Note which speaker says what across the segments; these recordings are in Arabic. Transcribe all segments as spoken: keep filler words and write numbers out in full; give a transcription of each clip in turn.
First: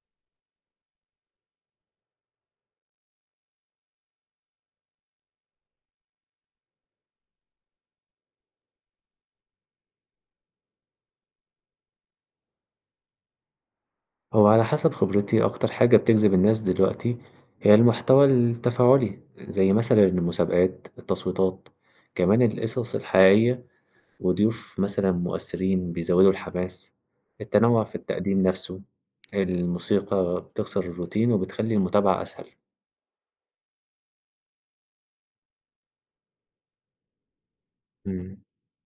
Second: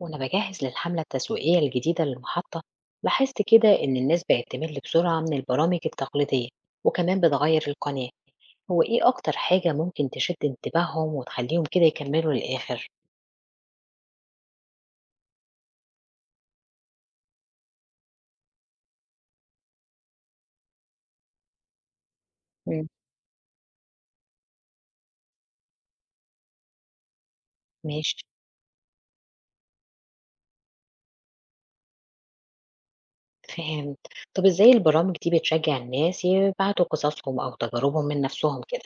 Speaker 1: وأنا بجهز للحملة التسويقية الجديدة للمحطة، لاحظت كده إن الناس بقت تمل بسرعة من البرامج التقليدية، وكمان بتغير القناة. هو إيه أكتر حاجة ممكن تشد انتباههم وتخليهم كده يكملوا للآخر؟
Speaker 2: هو على حسب خبرتي، أكتر حاجة بتجذب الناس دلوقتي هي المحتوى التفاعلي، زي مثلا المسابقات، التصويتات، كمان
Speaker 1: مم.
Speaker 2: القصص الحقيقية، وضيوف مثلا مؤثرين بيزودوا الحماس. التنوع في
Speaker 1: ماشي.
Speaker 2: التقديم نفسه، الموسيقى بتكسر الروتين وبتخلي المتابعة أسهل.
Speaker 1: فهمت. طب إزاي البرامج دي بتشجع الناس يبعتوا قصصهم أو تجاربهم من
Speaker 2: مم.
Speaker 1: نفسهم كده؟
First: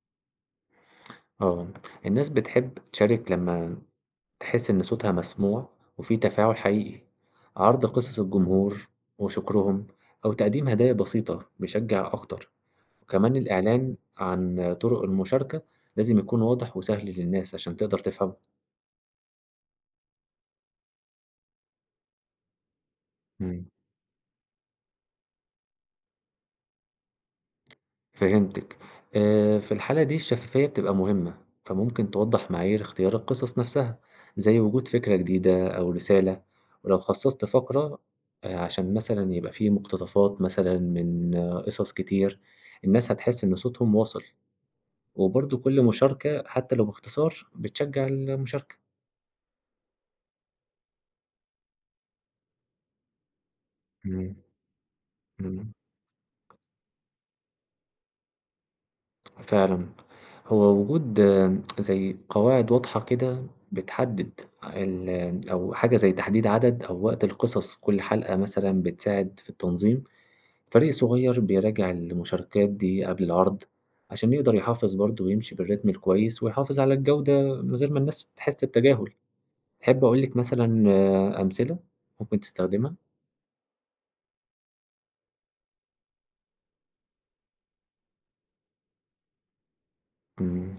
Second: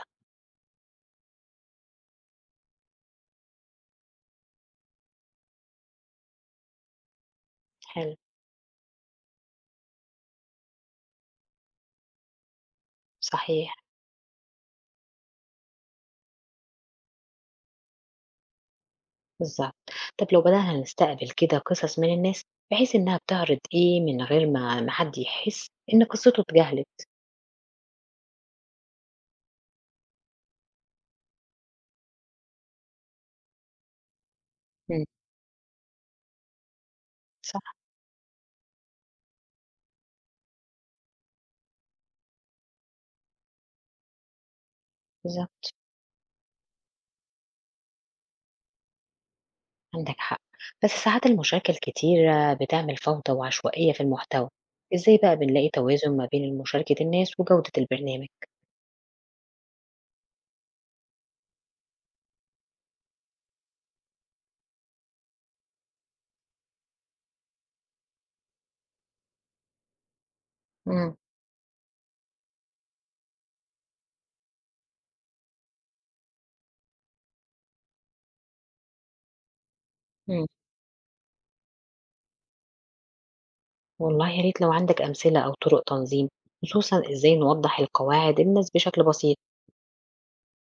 Speaker 2: اه، الناس بتحب تشارك لما تحس إن صوتها مسموع، وفي تفاعل حقيقي. عرض
Speaker 1: حلو.
Speaker 2: قصص الجمهور وشكرهم أو تقديم هدايا بسيطة بيشجع أكتر. وكمان
Speaker 1: صحيح.
Speaker 2: الإعلان عن طرق المشاركة لازم يكون واضح وسهل للناس عشان تقدر تفهمه.
Speaker 1: بالظبط. طب لو بدأنا نستقبل كده قصص من الناس، بحيث إنها بتعرض
Speaker 2: مم.
Speaker 1: إيه من غير ما ما حد يحس إن قصته اتجاهلت.
Speaker 2: فهمتك. آه، في الحالة دي الشفافية بتبقى مهمة، فممكن توضح معايير اختيار القصص نفسها، زي وجود
Speaker 1: مم.
Speaker 2: فكرة جديدة أو رسالة. ولو خصصت
Speaker 1: صح.
Speaker 2: فقرة آه، عشان مثلا يبقى فيه مقتطفات مثلا من آه، قصص كتير، الناس هتحس إن صوتهم واصل، وبرضه
Speaker 1: بالظبط.
Speaker 2: كل مشاركة حتى لو باختصار بتشجع المشاركة.
Speaker 1: عندك حق. بس ساعات المشاكل كتيرة بتعمل فوضى وعشوائية في
Speaker 2: مم.
Speaker 1: المحتوى. ازاي بقى بنلاقي
Speaker 2: مم.
Speaker 1: توازن ما بين مشاركة الناس وجودة البرنامج؟
Speaker 2: فعلًا، هو وجود آه، زي قواعد واضحة كده بتحدد ال أو حاجة زي تحديد عدد أو وقت القصص كل حلقة مثلًا بتساعد في التنظيم. فريق
Speaker 1: مم.
Speaker 2: صغير بيراجع المشاركات دي قبل العرض عشان يقدر يحافظ برضه ويمشي بالريتم الكويس ويحافظ على الجودة من غير ما الناس تحس بتجاهل. تحب أقول لِك
Speaker 1: مم.
Speaker 2: مثلًا آه، أمثلة ممكن تستخدمها؟
Speaker 1: والله يا ريت لو عندك أمثلة أو طرق تنظيم، خصوصا ازاي نوضح القواعد للناس بشكل بسيط.
Speaker 2: إمم،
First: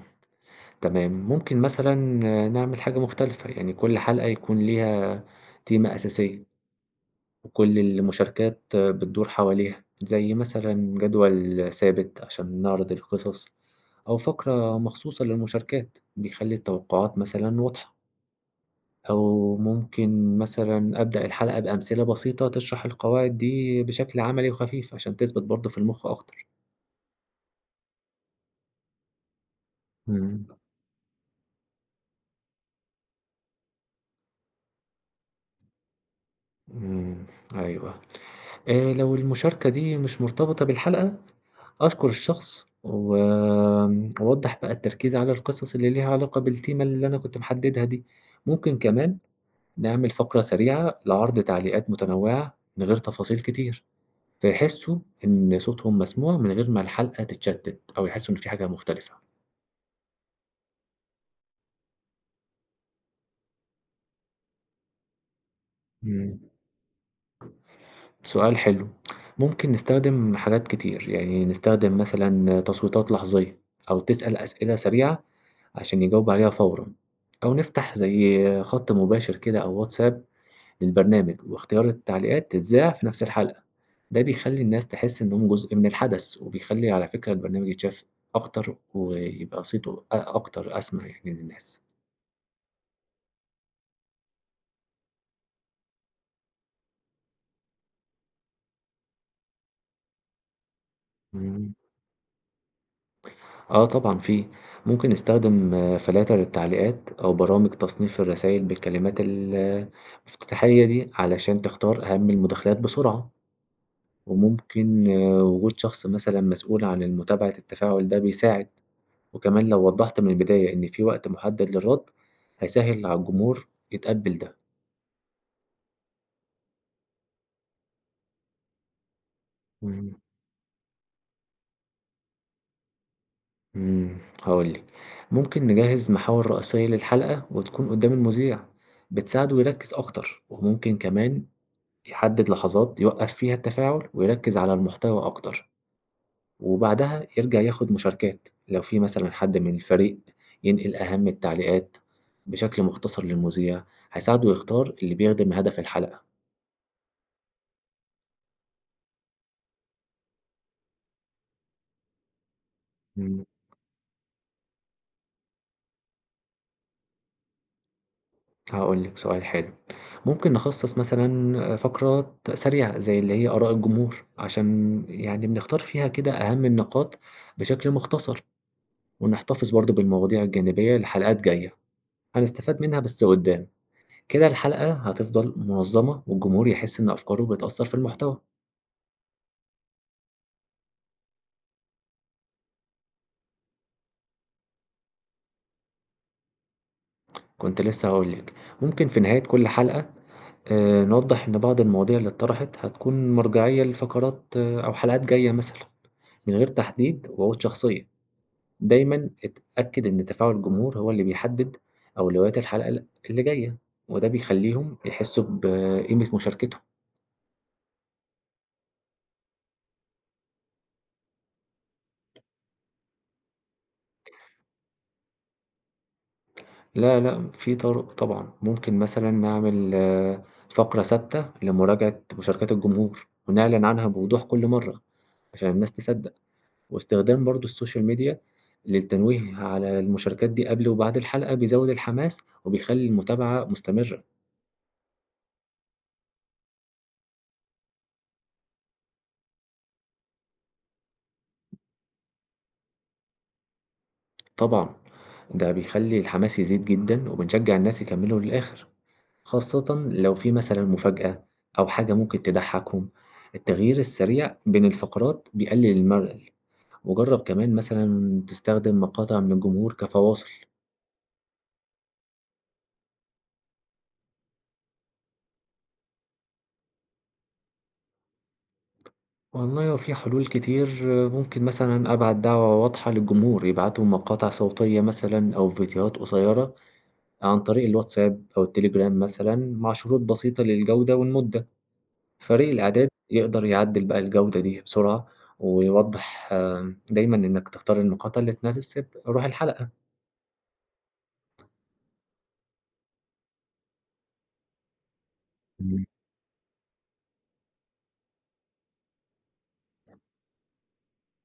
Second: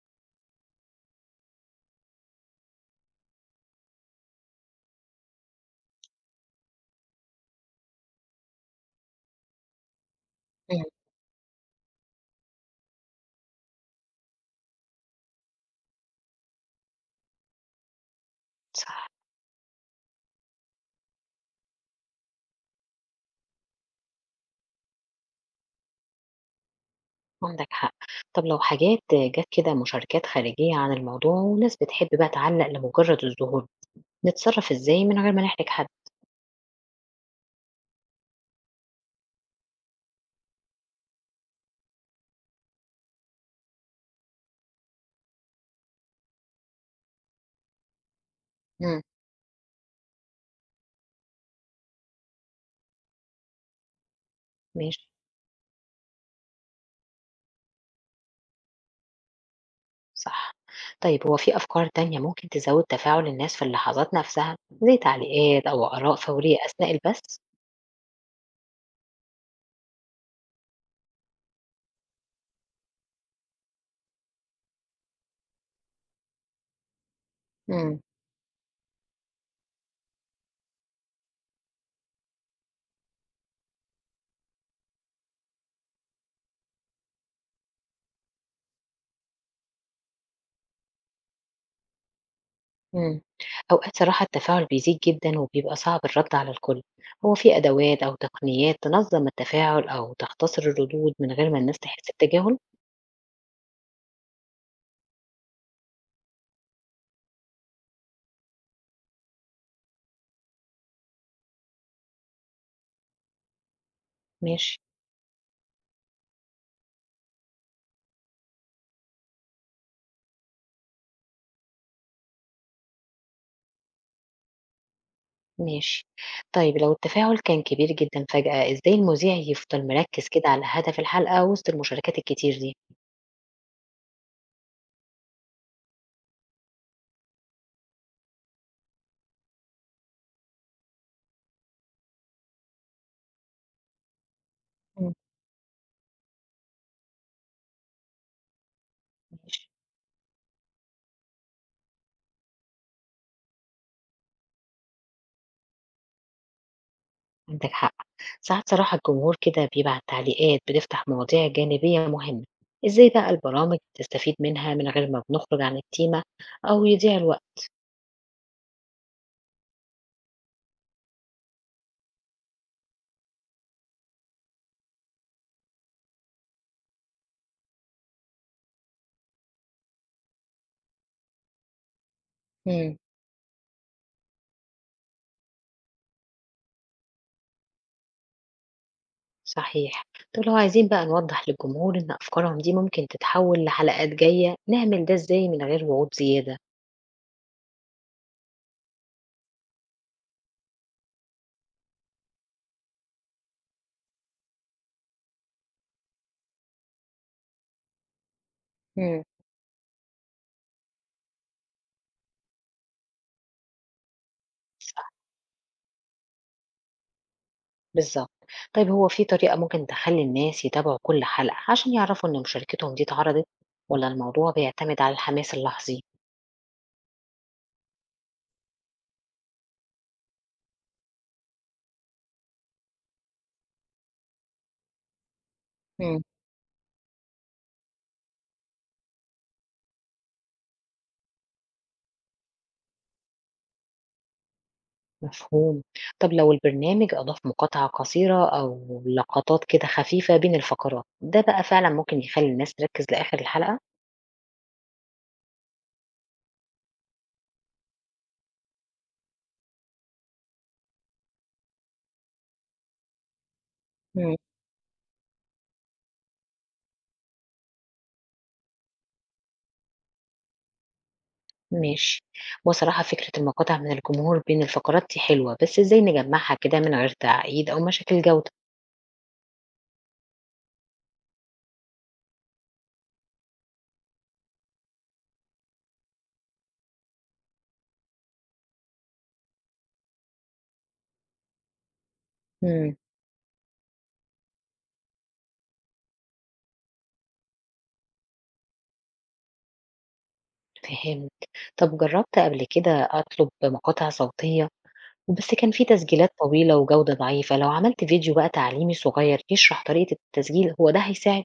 Speaker 2: تمام، ممكن مثلًا آه، نعمل حاجة مختلفة، يعني كل حلقة يكون ليها تيمة أساسية. وكل المشاركات بتدور حواليها، زي مثلا
Speaker 1: مم.
Speaker 2: جدول ثابت عشان نعرض القصص، أو فقرة مخصوصة للمشاركات بيخلي التوقعات مثلا واضحة.
Speaker 1: صح.
Speaker 2: أو ممكن مثلا أبدأ الحلقة بأمثلة بسيطة تشرح القواعد دي بشكل عملي وخفيف عشان تثبت برضه في المخ أكتر.
Speaker 1: عندك حق. طب لو حاجات جت كده مشاركات
Speaker 2: مم.
Speaker 1: خارجية عن الموضوع وناس بتحب بقى تعلق لمجرد الظهور، نتصرف ازاي من غير ما نحرج حد؟
Speaker 2: مم. أيوه، آه لو المشاركة دي مش مرتبطة بالحلقة، أشكر الشخص وأوضّح بقى التركيز على القصص اللي ليها علاقة بالتيمة اللي أنا كنت محددها دي. ممكن
Speaker 1: مم.
Speaker 2: كمان نعمل فقرة سريعة لعرض تعليقات متنوعة من غير تفاصيل كتير، فيحسوا
Speaker 1: ماشي.
Speaker 2: إن صوتهم مسموع من غير ما الحلقة تتشتت أو يحسوا إن في حاجة مختلفة.
Speaker 1: صح. طيب هو في أفكار تانية ممكن تزوّد تفاعل الناس في اللحظات نفسها، زي تعليقات أو آراء
Speaker 2: إمم،
Speaker 1: فورية أثناء البث؟
Speaker 2: سؤال حلو، ممكن نستخدم حاجات كتير، يعني نستخدم مثلًا تصويتات لحظية أو تسأل أسئلة سريعة عشان يجاوبوا عليها فورًا، أو نفتح
Speaker 1: إمم،
Speaker 2: زي خط مباشر كده أو واتساب للبرنامج، واختيار التعليقات تتذاع في نفس الحلقة. ده بيخلّي الناس تحس إنهم جزء من الحدث، وبيخلّي على فكرة البرنامج يتشاف أكتر، ويبقى صيته أ أكتر أسمع يعني للناس.
Speaker 1: إمم. أوقات صراحة التفاعل بيزيد جدًا وبيبقى صعب الرد على الكل، هو في أدوات أو تقنيات تنظّم التفاعل أو تختصر الردود من غير ما
Speaker 2: إمم.
Speaker 1: الناس تحس بتجاهل؟
Speaker 2: آه طبعًا في، ممكن نستخدم آه، فلاتر التعليقات أو برامج تصنيف الرسايل بالكلمات ال- المفتتحية دي علشان تختار أهم المداخلات بسرعة،
Speaker 1: ماشي،
Speaker 2: وممكن آه، وجود شخص مثلًا مسؤول عن متابعة التفاعل ده بيساعد. وكمان لو وضّحت من البداية إن في وقت محدد للرد، هيسهِّل على الجمهور يتقبّل ده.
Speaker 1: ماشي. طيب لو التفاعل كان كبير جدًا فجأة، إزاي المذيع يفضل
Speaker 2: إمم.
Speaker 1: مركّز كده على هدف الحلقة وسط المشاركات الكتير دي؟
Speaker 2: إمم، هاقول لِك، ممكن نجهّز محاور رئيسية للحلقة وتكون قدّام المذيع، بتساعده يركّز أكتر. وممكن كمان يحدد لحظات يوقّف فيها التفاعل ويركّز على
Speaker 1: إمم،
Speaker 2: المحتوى أكتر، وبعدها يرجع ياخد مشاركات. لو في مثلًا حد
Speaker 1: ماشي.
Speaker 2: من الفريق ينقل أهم التعليقات بشكل مختصر للمذيع، هيساعده يختار اللي بيخدم هدف الحلقة.
Speaker 1: عندك حق. ساعات صراحة الجمهور كده بيبعت تعليقات بتفتح مواضيع جانبية مهمة، ازاي بقى
Speaker 2: إمم.
Speaker 1: البرامج تستفيد منها من غير ما بنخرج عن التيمة أو يضيع الوقت؟
Speaker 2: هاقول لِك سؤال حلو، ممكن نخصص مثلًا فقرات سريعة زي اللي هي آراء الجمهور، عشان يعني بنختار فيها كده أهم النقاط بشكل مختصر، ونحتفظ برضه بالمواضيع الجانبية لحلقات جاية، هنستفاد
Speaker 1: مم.
Speaker 2: منها بس قدّام. كده الحلقة هتفضل منظمة والجمهور يحس إن أفكاره بتأثر في المحتوى.
Speaker 1: صحيح. طب لو عايزين بقى نوضح للجمهور إن أفكارهم دي ممكن تتحول لحلقات جاية، نعمل ده ازاي من غير وعود زيادة؟
Speaker 2: كنت لسه هاقول لِك، ممكن في نهاية كل حلقة آآ نوضح إن بعض المواضيع اللي اتطرحت هتكون مرجعية لفقرات آه، أو حلقات جاية مثلًا، من غير تحديد وعود شخصية.
Speaker 1: مم.
Speaker 2: دايمًا اتأكد إن تفاعل الجمهور هو اللي بيحدد أولويات الحلقة ال اللي جاية، وده بيخلّيهم
Speaker 1: صح.
Speaker 2: يحسّوا بقيمة مشاركتهم.
Speaker 1: بالظبط. طيب هو في طريقة ممكن تخلي الناس يتابعوا كل حلقة عشان يعرفوا إن مشاركتهم دي اتعرضت، ولا الموضوع بيعتمد على الحماس اللحظي؟
Speaker 2: لا، لأ، في طرق طبعًا. ممكن مثلًا نعمل آه، فقرة ثابتة لمراجعة مشاركات الجمهور، ونعلن عنها بوضوح كل مرة عشان الناس تصدّق. واستخدام برضه السوشيال ميديا للتنويه على المشاركات دي قبل وبعد الحلقة بيزوّد الحماس وبيخلّي المتابعة مستمرة.
Speaker 1: مفهوم. طب لو البرنامج أضاف مقاطعة قصيرة أو لقطات كده خفيفة بين الفقرات، ده بقى فعلًا ممكن يخلّي الناس تركّز لآخر الحلقة؟
Speaker 2: طبعًا، ده بيخلّي الحماس يزيد جدًا وبنشجّع الناس يكمّلوا للآخر. خاصةً لو في مثلًا مفاجأة أو حاجة ممكن تضحّكهم، التغيير
Speaker 1: إمم،
Speaker 2: السريع بين الفقرات بيقلل الملل. وجرّب كمان مثلًا تستخدم مقاطع من الجمهور كفواصل.
Speaker 1: ماشي. بصراحة فكرة المقاطع من الجمهور بين الفقرات دي حلوة، بس إزاي نجمّعها كده من غير تعقيد أو مشاكل جودة؟
Speaker 2: والله هو في حلول كتير. آه، ممكن مثلًا أبعت دعوة واضحة للجمهور يبعتوا مقاطع صوتية مثلًا أو فيديوهات قصيرة عن طريق الواتساب أو التليجرام مثلًا مع شروط بسيطة للجودة والمدة. فريق
Speaker 1: إمم،
Speaker 2: الإعداد يقدر يعدّل بقى الجودة دي بسرعة، ويوضّح آم، دايمًا إنك تختار النقاط اللي تناسب روح الحلقة.
Speaker 1: فهمت. طب جرّبت قبل كده أطلب مقاطع صوتية، وبس كان في
Speaker 2: إمم.
Speaker 1: تسجيلات طويلة وجودة ضعيفة، لو عملت فيديو بقى تعليمي صغير يشرح طريقة التسجيل هو ده هيساعد؟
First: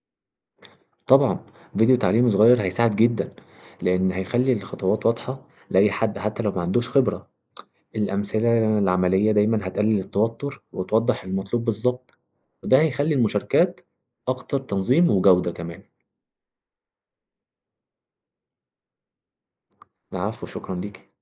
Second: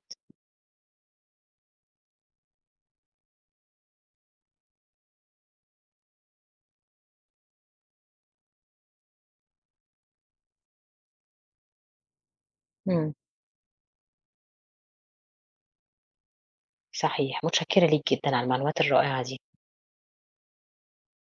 Speaker 2: طبعًا. فيديو تعليمي صغير هيساعد جدًا، لإن هيخلّي الخطوات واضحة لأي حد حتى لو ما عندوش خبرة. الأمثلة العملية دايمًا هتقلل التوتر وتوضّح المطلوب بالضبط، وده هيخلّي
Speaker 1: إمم.
Speaker 2: المشاركات أكتر تنظيم وجودة كمان.
Speaker 1: صحيح، متشكرة ليك جدًا على المعلومات الرائعة دي.
Speaker 2: العفو، شكرًا ليكِ.